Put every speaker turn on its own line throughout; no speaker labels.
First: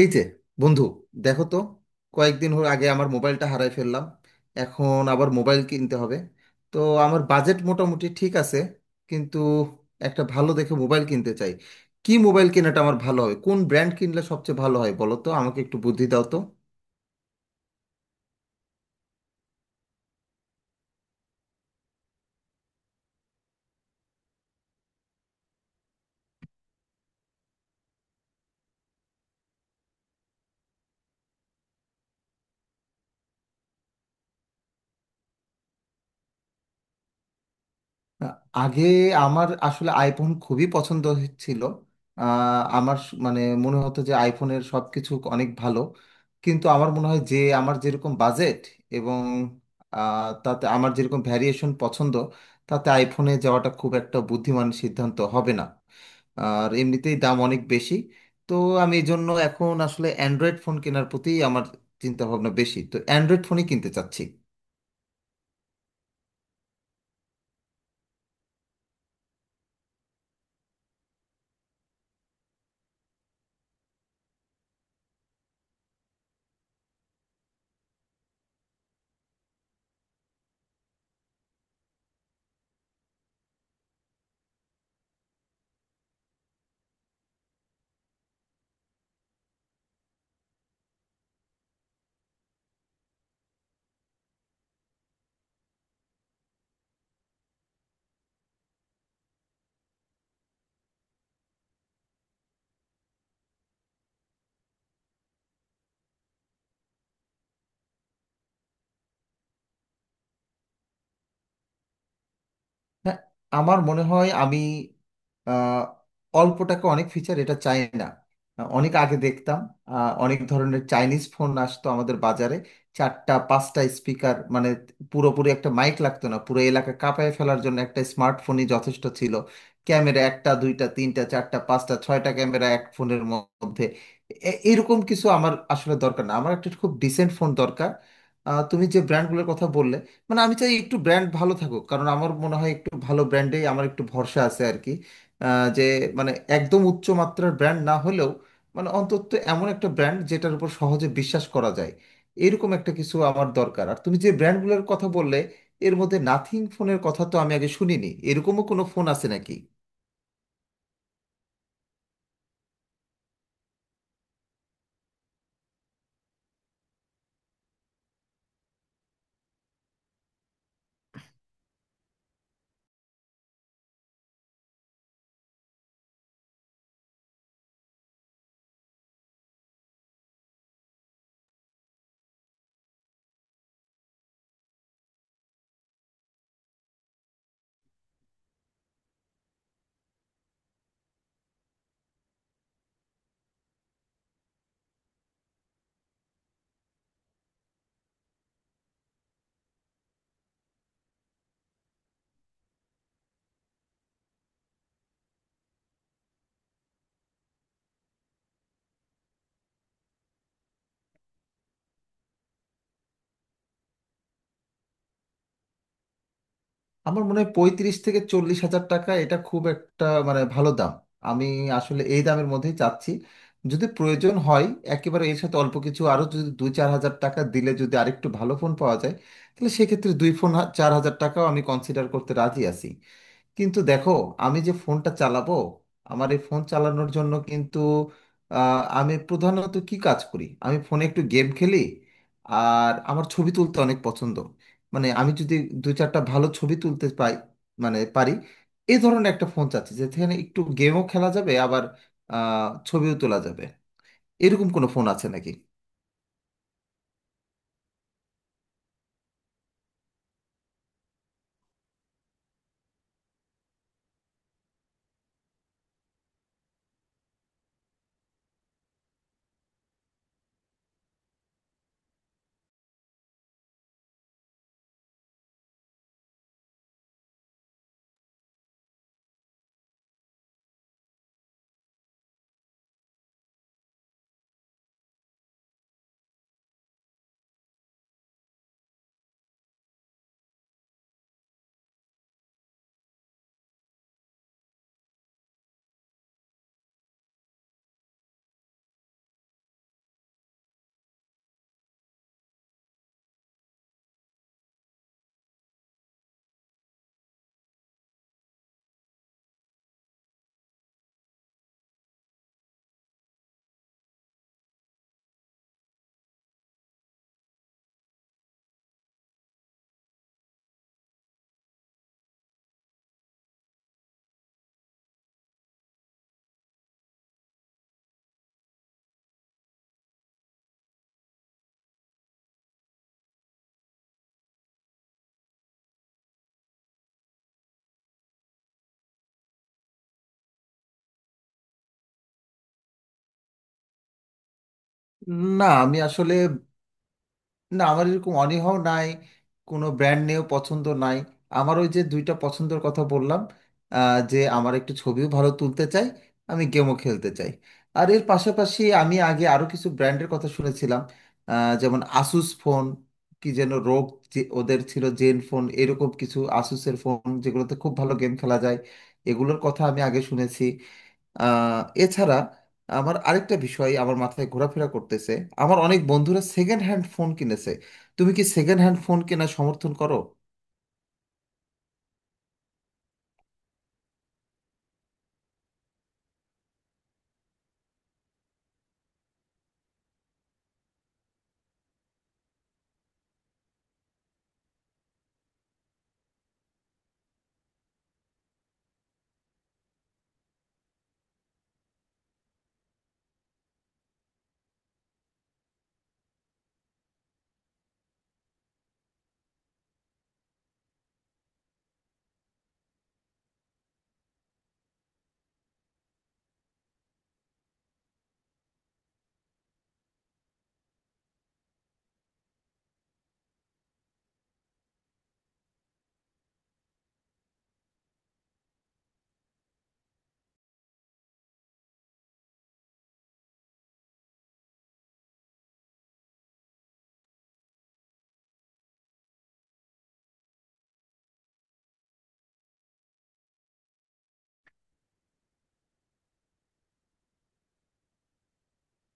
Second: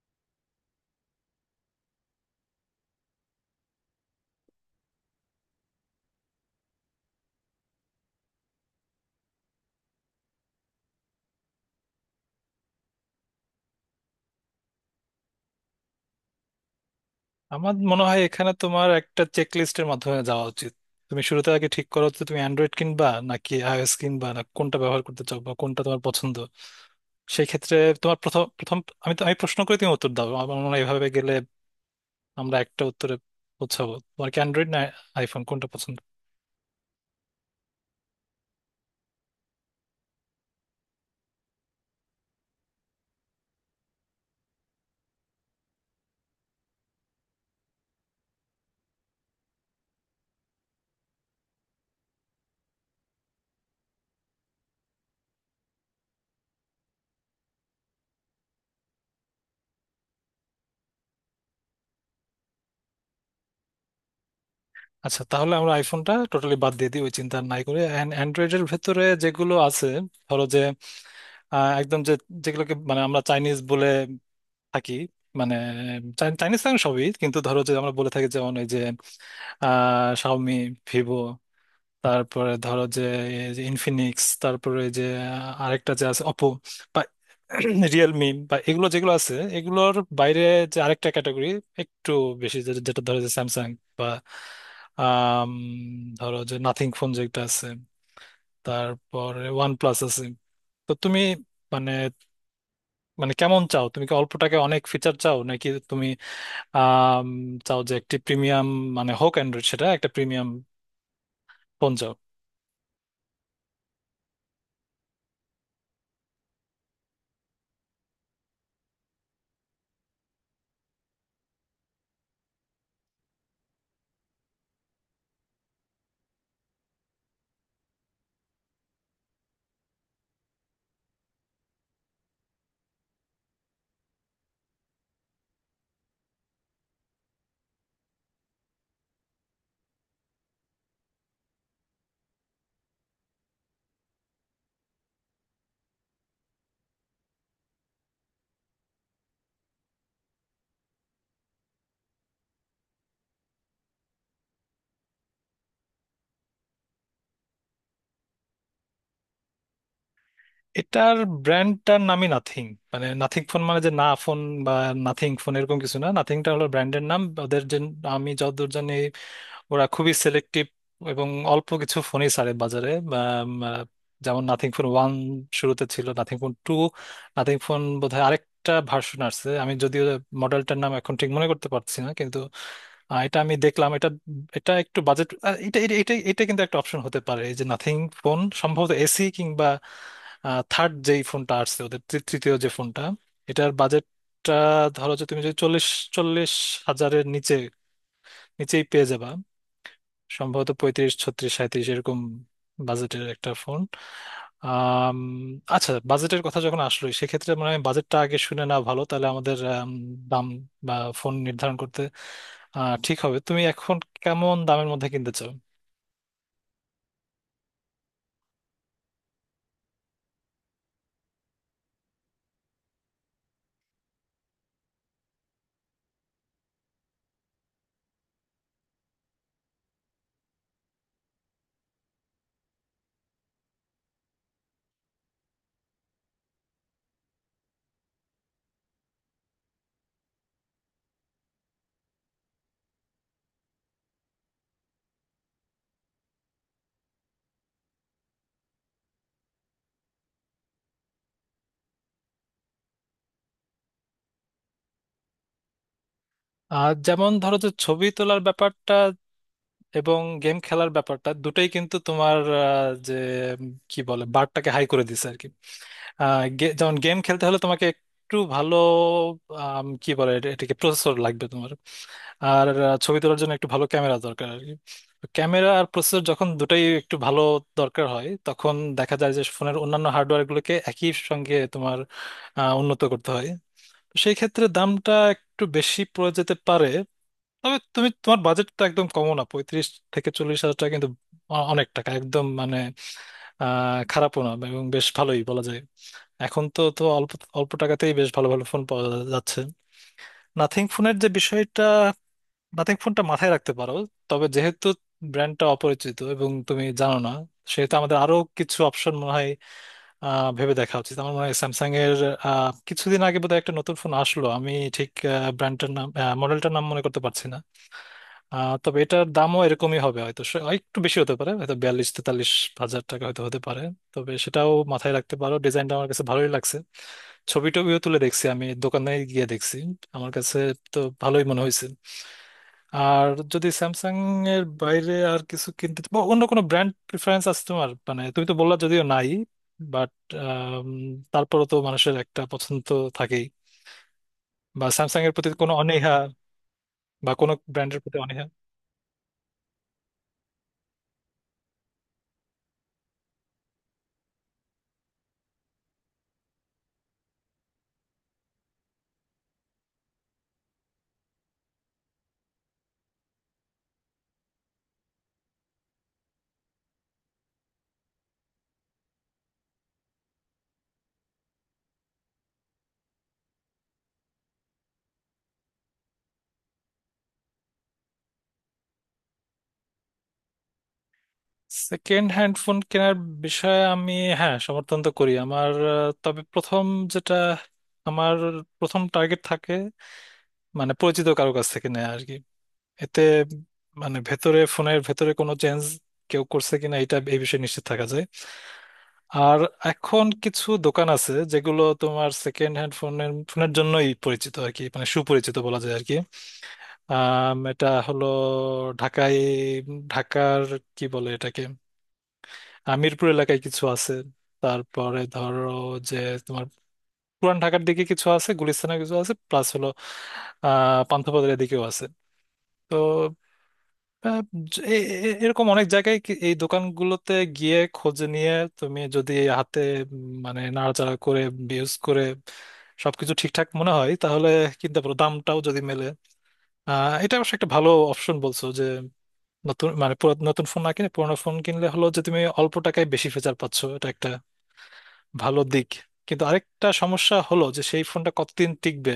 এই যে বন্ধু, দেখো তো, কয়েকদিন হল আগে আমার মোবাইলটা হারাই ফেললাম। এখন আবার মোবাইল কিনতে হবে। তো আমার বাজেট মোটামুটি ঠিক আছে, কিন্তু একটা ভালো দেখে মোবাইল কিনতে চাই। কি মোবাইল কেনাটা আমার ভালো হবে, কোন ব্র্যান্ড কিনলে সবচেয়ে ভালো হয় বলো তো, আমাকে একটু বুদ্ধি দাও তো।
আমার মনে হয় এখানে তোমার একটা চেক লিস্টের মাধ্যমে যাওয়া উচিত। তুমি শুরুতে আগে ঠিক করো যে তুমি অ্যান্ড্রয়েড কিনবা নাকি আইওএস কিনবা, না কোনটা ব্যবহার করতে চাও বা কোনটা তোমার পছন্দ। সেই ক্ষেত্রে তোমার প্রথম প্রথম আমি প্রশ্ন করে তুমি উত্তর দাও, আমার মনে হয় এভাবে গেলে আমরা একটা উত্তরে পৌঁছাবো। তোমার কি অ্যান্ড্রয়েড না আইফোন কোনটা পছন্দ?
আগে আমার আসলে আইফোন খুবই পছন্দ ছিল। আমার মানে মনে হতো যে আইফোনের সব কিছু অনেক ভালো। কিন্তু আমার মনে হয় যে আমার যেরকম বাজেট এবং তাতে আমার যেরকম ভ্যারিয়েশন পছন্দ, তাতে আইফোনে যাওয়াটা খুব একটা বুদ্ধিমান সিদ্ধান্ত হবে না। আর এমনিতেই দাম অনেক বেশি। তো আমি এই জন্য এখন আসলে অ্যান্ড্রয়েড ফোন কেনার প্রতি আমার চিন্তা ভাবনা বেশি, তো অ্যান্ড্রয়েড ফোনই কিনতে চাচ্ছি।
আচ্ছা, তাহলে আমরা আইফোনটা টোটালি বাদ দিয়ে দিই, ওই চিন্তা নাই করে। অ্যান্ড্রয়েডের ভেতরে যেগুলো আছে, ধরো যে একদম যে যেগুলোকে মানে আমরা চাইনিজ বলে থাকি, মানে চাইনিজ ফ্যান সবই, কিন্তু ধরো যে আমরা বলে থাকি যেমন ওই যে শাওমি, ভিভো, তারপরে ধরো যে এই যে ইনফিনিক্স, তারপরে ওই যে আরেকটা যে আছে অপো, বা রিয়েলমি, বা এগুলো যেগুলো আছে, এগুলোর বাইরে যে আরেকটা ক্যাটাগরি একটু বেশি যেটা ধরো যে স্যামসাং, বা আম, ধরো যে নাথিং ফোন যেটা আছে, তারপরে ওয়ান প্লাস আছে। তো তুমি মানে মানে কেমন চাও? তুমি কি অল্প টাকায় অনেক ফিচার চাও, নাকি তুমি আম, চাও যে একটি প্রিমিয়াম, মানে হোক অ্যান্ড্রয়েড, সেটা একটা প্রিমিয়াম ফোন চাও?
হ্যাঁ, আমার মনে হয় আমি আহ, অল্প টাকা অনেক ফিচার এটা চাই না। অনেক আগে দেখতাম অনেক ধরনের চাইনিজ ফোন আসতো আমাদের বাজারে। চারটা পাঁচটা স্পিকার, মানে পুরোপুরি একটা মাইক লাগতো না, পুরো এলাকা কাঁপায় ফেলার জন্য একটা স্মার্টফোনই যথেষ্ট ছিল। ক্যামেরা একটা দুইটা তিনটা চারটা পাঁচটা ছয়টা ক্যামেরা এক ফোনের মধ্যে, এরকম কিছু আমার আসলে দরকার না, আমার একটা খুব ডিসেন্ট ফোন দরকার। তুমি যে ব্র্যান্ডগুলোর কথা বললে, মানে আমি চাই একটু ব্র্যান্ড ভালো থাকুক, কারণ আমার মনে হয় একটু ভালো ব্র্যান্ডেই আমার একটু ভরসা আছে আর কি। যে মানে একদম উচ্চ মাত্রার ব্র্যান্ড না হলেও মানে অন্তত এমন একটা ব্র্যান্ড যেটার উপর সহজে বিশ্বাস করা যায়, এরকম একটা কিছু আমার দরকার। আর তুমি যে ব্র্যান্ডগুলোর কথা বললে, এর মধ্যে নাথিং ফোনের কথা তো আমি আগে শুনিনি, এরকমও কোনো ফোন আছে নাকি?
এটার ব্র্যান্ডটার নামই নাথিং। মানে নাথিং ফোন মানে যে না ফোন বা নাথিং ফোন এরকম কিছু না, নাথিংটা হলো ব্র্যান্ডের নাম। ওদের যে, আমি যতদূর জানি, ওরা খুবই সিলেক্টিভ এবং অল্প কিছু ফোনই ছাড়ে বাজারে। উম, আহ, যেমন নাথিং ফোন 1 শুরুতে ছিল, নাথিং ফোন 2, নাথিং ফোন বোধহয় আরেকটা ভার্সন আসছে, আমি যদিও মডেলটার নাম এখন ঠিক মনে করতে পারছি না। কিন্তু এটা আমি দেখলাম, এটা এটা একটু বাজেট, এটা এটা এটা এটা কিন্তু একটা অপশন হতে পারে, এই যে নাথিং ফোন সম্ভবত এসি কিংবা থার্ড, যেই ফোনটা আসছে ওদের তৃতীয় যে ফোনটা, এটার বাজেটটা ধরো যে তুমি যদি চল্লিশ চল্লিশ হাজারের নিচে, নিচেই পেয়ে যাবা। সম্ভবত 35 36 37 এরকম বাজেটের একটা ফোন। আম, আচ্ছা, বাজেটের কথা যখন আসলো, সেক্ষেত্রে মানে বাজেটটা আগে শুনে না ভালো, তাহলে আমাদের দাম বা ফোন নির্ধারণ করতে ঠিক হবে। তুমি এখন কেমন দামের মধ্যে কিনতে চাও?
আমার মনে হয় 35 থেকে 40 হাজার টাকা, এটা খুব একটা মানে ভালো দাম। আমি আসলে এই দামের মধ্যেই চাচ্ছি। যদি প্রয়োজন হয় একেবারে এর সাথে অল্প কিছু আরও, যদি 2-4 হাজার টাকা দিলে যদি আরেকটু ভালো ফোন পাওয়া যায়, তাহলে সেক্ষেত্রে দুই ফোন 4 হাজার টাকাও আমি কনসিডার করতে রাজি আছি। কিন্তু দেখো, আমি যে ফোনটা চালাবো, আমার এই ফোন চালানোর জন্য কিন্তু আমি প্রধানত কি কাজ করি, আমি ফোনে একটু গেম খেলি আর আমার ছবি তুলতে অনেক পছন্দ। মানে আমি যদি দু চারটা ভালো ছবি তুলতে পাই মানে পারি, এই ধরনের একটা ফোন চাচ্ছি যেখানে একটু গেমও খেলা যাবে আবার ছবিও তোলা যাবে, এরকম কোনো ফোন আছে নাকি?
আর যেমন ধরো যে ছবি তোলার ব্যাপারটা এবং গেম খেলার ব্যাপারটা দুটোই কিন্তু তোমার যে কি বলে বারটাকে হাই করে দিছে আর কি। যেমন গেম খেলতে হলে তোমাকে একটু ভালো কি বলে এটাকে প্রসেসর লাগবে তোমার। আর ছবি তোলার জন্য একটু ভালো ক্যামেরা দরকার আর কি। তো ক্যামেরা আর প্রসেসর যখন দুটাই একটু ভালো দরকার হয়, তখন দেখা যায় যে ফোনের অন্যান্য হার্ডওয়্যার গুলোকে একই সঙ্গে তোমার উন্নত করতে হয়। তো সেই ক্ষেত্রে দামটা একটু বেশি পড়ে যেতে পারে। তবে তুমি তোমার বাজেটটা একদম কমও না, 35 থেকে 40 হাজার টাকা কিন্তু অনেক টাকা, একদম মানে খারাপও না, এবং বেশ ভালোই বলা যায়। এখন তো তো অল্প অল্প টাকাতেই বেশ ভালো ভালো ফোন পাওয়া যাচ্ছে। নাথিং ফোনের যে বিষয়টা, নাথিং ফোনটা মাথায় রাখতে পারো। তবে যেহেতু ব্র্যান্ডটা অপরিচিত এবং তুমি জানো না, সেহেতু আমাদের আরো কিছু অপশন মনে হয় ভেবে দেখা উচিত। আমার মনে হয় স্যামসাং এর কিছুদিন আগে বোধহয় একটা নতুন ফোন আসলো, আমি ঠিক ব্র্যান্ডটার নাম মডেলটার নাম মনে করতে পারছি না। তবে এটার দামও এরকমই হবে হয়তো, আর একটু বেশি হতে পারে, হয়তো 42 43 হাজার টাকা হয়তো হতে পারে। তবে সেটাও মাথায় রাখতে পারো, ডিজাইনটা আমার কাছে ভালোই লাগছে। ছবি টবিও তুলে দেখছি, আমি দোকানে গিয়ে দেখছি, আমার কাছে তো ভালোই মনে হয়েছে। আর যদি স্যামসাং এর বাইরে আর কিছু কিনতে বা অন্য কোনো ব্র্যান্ড প্রিফারেন্স আছে তোমার, মানে তুমি তো বললা যদিও নাই, বাট তারপরও তো মানুষের একটা পছন্দ তো থাকেই। বা স্যামসাং এর প্রতি
না
কোনো
আমি
অনীহা,
আসলে,
বা কোনো
না
ব্র্যান্ডের
আমার
প্রতি
এরকম
অনীহা?
অনীহাও নাই, কোনো ব্র্যান্ড নিয়েও পছন্দ নাই। আমার ওই যে দুইটা পছন্দের কথা বললাম, যে আমার একটু ছবিও ভালো তুলতে চাই, আমি গেমও খেলতে চাই। আর এর পাশাপাশি আমি আগে আরও কিছু ব্র্যান্ডের কথা শুনেছিলাম, যেমন আসুস ফোন। কি যেন রোগ, যে ওদের ছিল জেন ফোন এরকম কিছু, আসুসের ফোন যেগুলোতে খুব ভালো গেম খেলা যায়, এগুলোর কথা আমি আগে শুনেছি। আহ, এছাড়া আমার আরেকটা বিষয় আমার মাথায় ঘোরাফেরা করতেছে, আমার অনেক বন্ধুরা সেকেন্ড হ্যান্ড ফোন কিনেছে, তুমি কি সেকেন্ড হ্যান্ড ফোন কেনা সমর্থন করো?
সেকেন্ড হ্যান্ড ফোন কেনার বিষয়ে আমি, হ্যাঁ, সমর্থন তো করি আমার। তবে প্রথম যেটা আমার প্রথম টার্গেট থাকে, মানে পরিচিত কারো কাছ থেকে নেয়া আর কি। এতে মানে ভেতরে, ফোনের ভেতরে কোনো চেঞ্জ কেউ করছে কিনা, এটা এই বিষয়ে নিশ্চিত থাকা যায়। আর এখন কিছু দোকান আছে যেগুলো তোমার সেকেন্ড হ্যান্ড ফোনের ফোনের জন্যই পরিচিত আর কি, মানে সুপরিচিত বলা যায় আর কি। এটা হলো ঢাকায়, ঢাকার কি বলে এটাকে, মিরপুর এলাকায় কিছু আছে, তারপরে ধরো যে তোমার পুরান ঢাকার দিকে কিছু আছে, গুলিস্তানে কিছু আছে, প্লাস হলো পান্থপথের দিকেও আছে। তো আহ, জ- এ- এ- এরকম অনেক জায়গায় এই দোকানগুলোতে গিয়ে খোঁজ নিয়ে, তুমি যদি হাতে মানে নাড়াচাড়া করে, ইউজ করে সবকিছু ঠিকঠাক মনে হয়, তাহলে কিনতে পারো, দামটাও যদি মেলে। এটা অবশ্য একটা ভালো অপশন বলছো যে নতুন মানে নতুন ফোন না কিনে পুরোনো ফোন কিনলে হলো যে তুমি অল্প টাকায় বেশি ফিচার পাচ্ছ, এটা একটা ভালো দিক। কিন্তু আরেকটা সমস্যা হলো যে সেই ফোনটা কতদিন টিকবে,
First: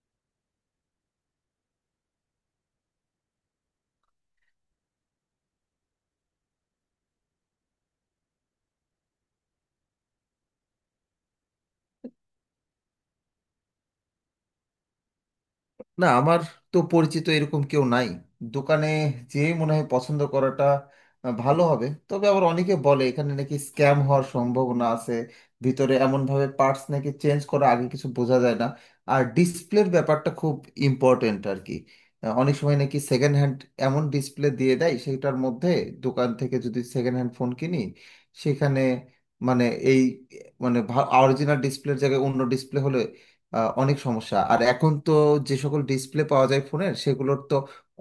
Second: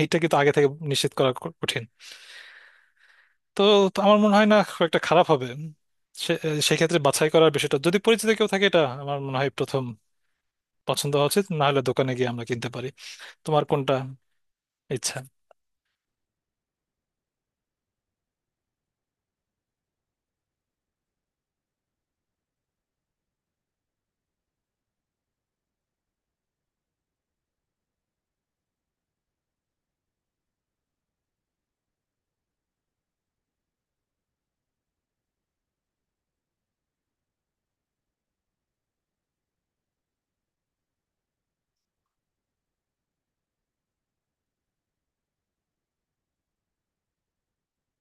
এইটা কিন্তু আগে থেকে নিশ্চিত করা কঠিন। তো তো আমার মনে হয় না খুব একটা খারাপ হবে। সে- সেক্ষেত্রে বাছাই করার বিষয়টা যদি পরিচিত কেউ থাকে, এটা আমার মনে হয় প্রথম পছন্দ হওয়া উচিত। না হলে দোকানে গিয়ে আমরা কিনতে পারি। তোমার কোনটা ইচ্ছা?
না আমার তো পরিচিত এরকম কেউ নাই দোকানে, যে মনে হয় পছন্দ করাটা ভালো হবে। তবে আবার অনেকে বলে এখানে নাকি স্ক্যাম হওয়ার সম্ভাবনা আছে, ভিতরে এমনভাবে পার্টস নাকি চেঞ্জ করা আগে কিছু বোঝা যায় না। আর ডিসপ্লের ব্যাপারটা খুব ইম্পর্ট্যান্ট আর কি। অনেক সময় নাকি সেকেন্ড হ্যান্ড এমন ডিসপ্লে দিয়ে দেয় সেটার মধ্যে, দোকান থেকে যদি সেকেন্ড হ্যান্ড ফোন কিনি সেখানে মানে এই মানে অরিজিনাল ডিসপ্লের জায়গায় অন্য ডিসপ্লে হলে অনেক সমস্যা। আর এখন তো যে সকল ডিসপ্লে পাওয়া যায় ফোনের, সেগুলোর তো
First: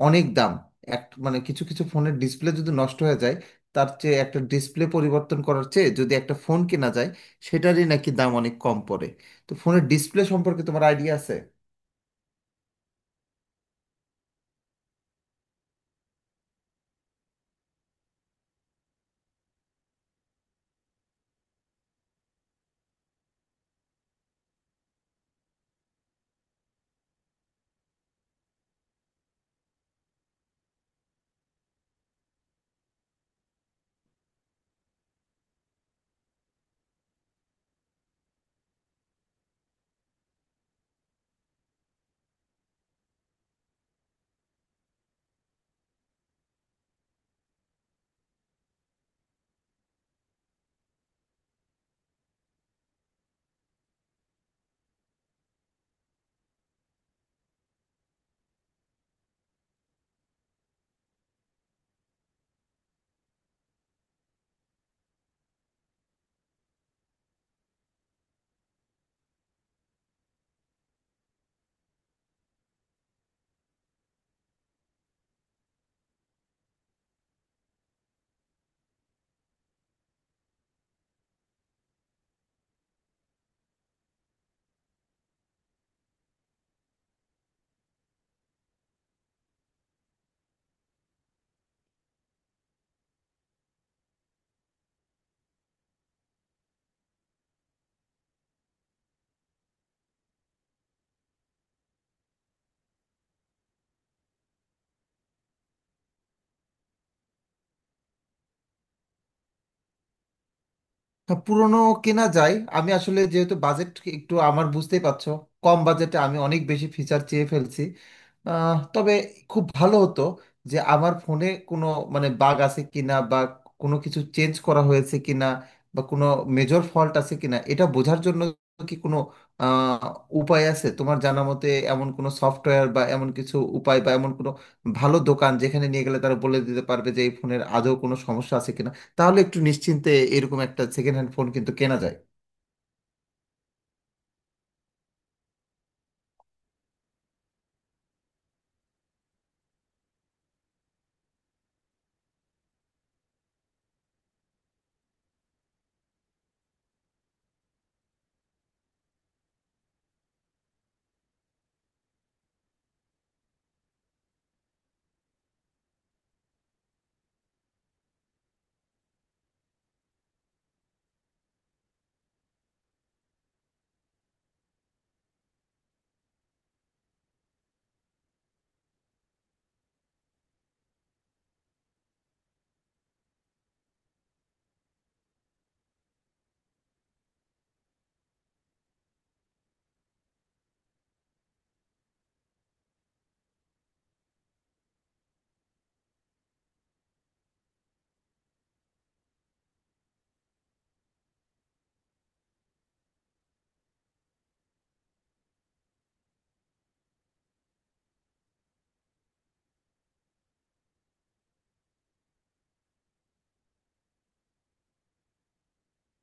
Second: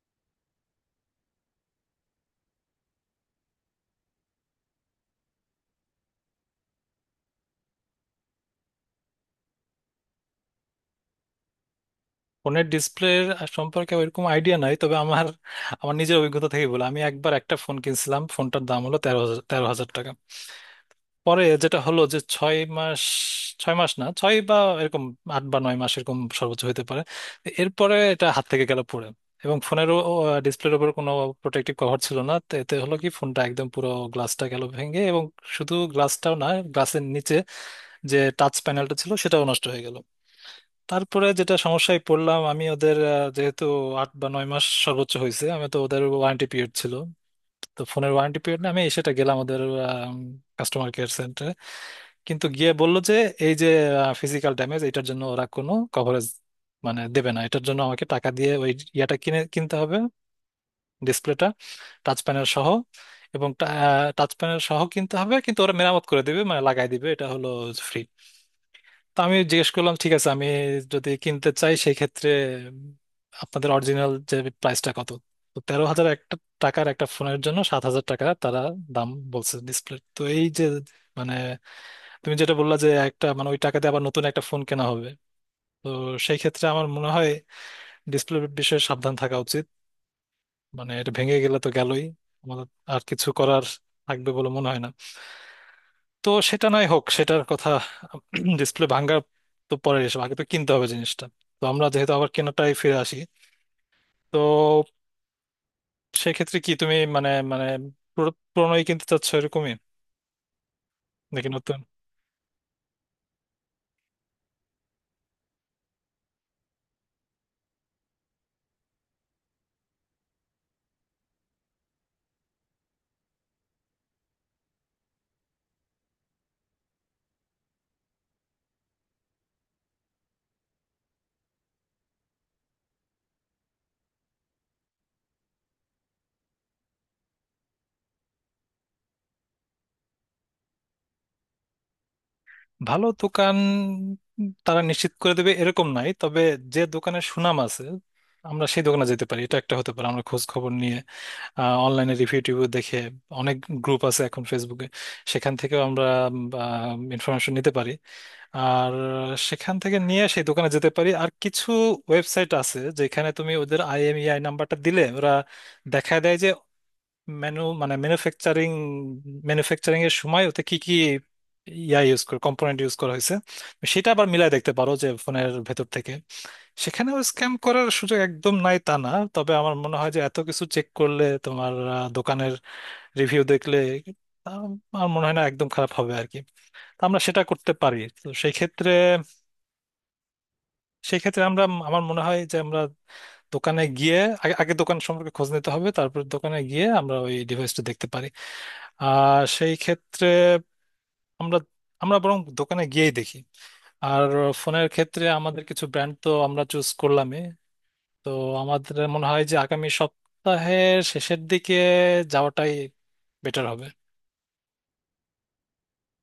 অনেক দাম। এক মানে কিছু কিছু ফোনের ডিসপ্লে যদি নষ্ট হয়ে যায়, তার চেয়ে একটা ডিসপ্লে পরিবর্তন করার চেয়ে যদি একটা ফোন কেনা যায়, সেটারই নাকি দাম অনেক কম পড়ে। তো ফোনের ডিসপ্লে সম্পর্কে তোমার আইডিয়া আছে?
ফোনের ডিসপ্লে সম্পর্কে ওইরকম আইডিয়া নাই, তবে আমার, আমার নিজের অভিজ্ঞতা থেকে বলে আমি একবার একটা ফোন কিনছিলাম, ফোনটার দাম হলো তেরো হাজার টাকা। পরে যেটা হলো যে 6 মাস, ছয় মাস না ছয় বা এরকম 8 বা 9 মাস এরকম সর্বোচ্চ হতে পারে, এরপরে এটা হাত থেকে গেল পড়ে। এবং ফোনের ডিসপ্লের উপর কোনো প্রোটেক্টিভ কভার ছিল না, তো এতে হলো কি, ফোনটা একদম পুরো গ্লাসটা গেল ভেঙে। এবং শুধু গ্লাসটাও না, গ্লাসের নিচে যে টাচ প্যানেলটা ছিল সেটাও নষ্ট হয়ে গেল। তারপরে যেটা সমস্যায় পড়লাম, আমি ওদের যেহেতু 8 বা 9 মাস সর্বোচ্চ হয়েছে, আমি তো ওদের ওয়ারেন্টি পিরিয়ড ছিল, তো ফোনের ওয়ারেন্টি পিরিয়ড, না আমি সেটা গেলাম ওদের, কিন্তু গিয়ে বলল যে এই যে ফিজিক্যাল ড্যামেজ, এটার জন্য ওরা কোনো কভারেজ মানে দেবে না। এটার জন্য আমাকে টাকা দিয়ে ওই ইয়াটা কিনতে হবে, ডিসপ্লেটা টাচ প্যানেল সহ। এবং টাচ প্যানেল সহ কিনতে হবে, কিন্তু ওরা মেরামত করে দেবে, মানে লাগাই দিবে, এটা হলো ফ্রি। তো আমি জিজ্ঞেস করলাম, ঠিক আছে, আমি যদি কিনতে চাই সেই ক্ষেত্রে আপনাদের অরিজিনাল যে প্রাইসটা কত? তো 13 হাজার একটা টাকার একটা ফোনের জন্য 7 হাজার টাকা তারা দাম বলছে ডিসপ্লে। তো এই যে মানে তুমি যেটা বললা যে একটা মানে ওই টাকাতে আবার নতুন একটা ফোন কেনা হবে, তো সেই ক্ষেত্রে আমার মনে হয় ডিসপ্লে বিষয়ে সাবধান থাকা উচিত। মানে এটা ভেঙে গেলে তো গেলই, আমাদের আর কিছু করার থাকবে বলে মনে হয় না। তো সেটা নয় হোক সেটার কথা, ডিসপ্লে ভাঙা তো পরের, এসব আগে তো কিনতে হবে জিনিসটা। তো আমরা যেহেতু আবার কেনাটাই ফিরে আসি, তো সেক্ষেত্রে কি তুমি মানে মানে পুরো পুরোনোই কিনতে চাচ্ছ এরকমই
হ্যাঁ,
নাকি
পুরোনো
নতুন?
কেনা যায়। আমি আসলে যেহেতু বাজেট একটু, আমার বুঝতেই পারছো, কম বাজেটে আমি অনেক বেশি ফিচার চেয়ে ফেলছি। তবে খুব ভালো হতো যে আমার ফোনে কোনো মানে বাগ আছে কিনা বা কোনো কিছু চেঞ্জ করা হয়েছে কিনা বা কোনো মেজর ফল্ট আছে কিনা এটা বোঝার জন্য কি কোনো আহ, উপায় আছে তোমার জানা মতে? এমন কোনো সফটওয়্যার বা এমন কিছু উপায় বা এমন কোনো ভালো দোকান যেখানে নিয়ে গেলে তারা বলে দিতে পারবে যে এই ফোনের আদৌ কোনো সমস্যা আছে কিনা, তাহলে একটু নিশ্চিন্তে এরকম একটা সেকেন্ড হ্যান্ড ফোন কিন্তু কেনা যায়।
ভালো দোকান তারা নিশ্চিত করে দেবে এরকম নাই, তবে যে দোকানের সুনাম আছে, আমরা সেই দোকানে যেতে পারি, এটা একটা হতে পারে। আমরা খোঁজ খবর নিয়ে, অনলাইনে রিভিউ টিভিউ দেখে, অনেক গ্রুপ আছে এখন ফেসবুকে, সেখান থেকেও আমরা ইনফরমেশন নিতে পারি। আর সেখান থেকে নিয়ে সেই দোকানে যেতে পারি। আর কিছু ওয়েবসাইট আছে যেখানে তুমি ওদের আইএমইআই নাম্বারটা দিলে ওরা দেখায় দেয় যে ম্যানুফ্যাকচারিং, এর সময় ওতে কি কি ইয়া ইউজ করে, কম্পোনেন্ট ইউজ করা হয়েছে, সেটা আবার মিলাই দেখতে পারো যে ফোনের ভেতর থেকে। সেখানেও স্ক্যাম করার সুযোগ একদম নাই তা না, তবে আমার মনে হয় যে এত কিছু চেক করলে তোমার দোকানের রিভিউ দেখলে, আম, আমার মনে হয় না একদম খারাপ হবে আর কি। তো আমরা সেটা করতে পারি। তো সেই ক্ষেত্রে আমরা, আমার মনে হয় যে আমরা দোকানে গিয়ে, আগে আগে দোকান সম্পর্কে খোঁজ নিতে হবে, তারপর দোকানে গিয়ে আমরা ওই ডিভাইসটা দেখতে পারি। আর সেই ক্ষেত্রে আমরা আমরা বরং দোকানে গিয়েই দেখি। আর ফোনের ক্ষেত্রে আমাদের কিছু ব্র্যান্ড তো আমরা চুজ করলামই। তো আমাদের মনে হয় যে আগামী সপ্তাহের শেষের দিকে যাওয়াটাই বেটার হবে।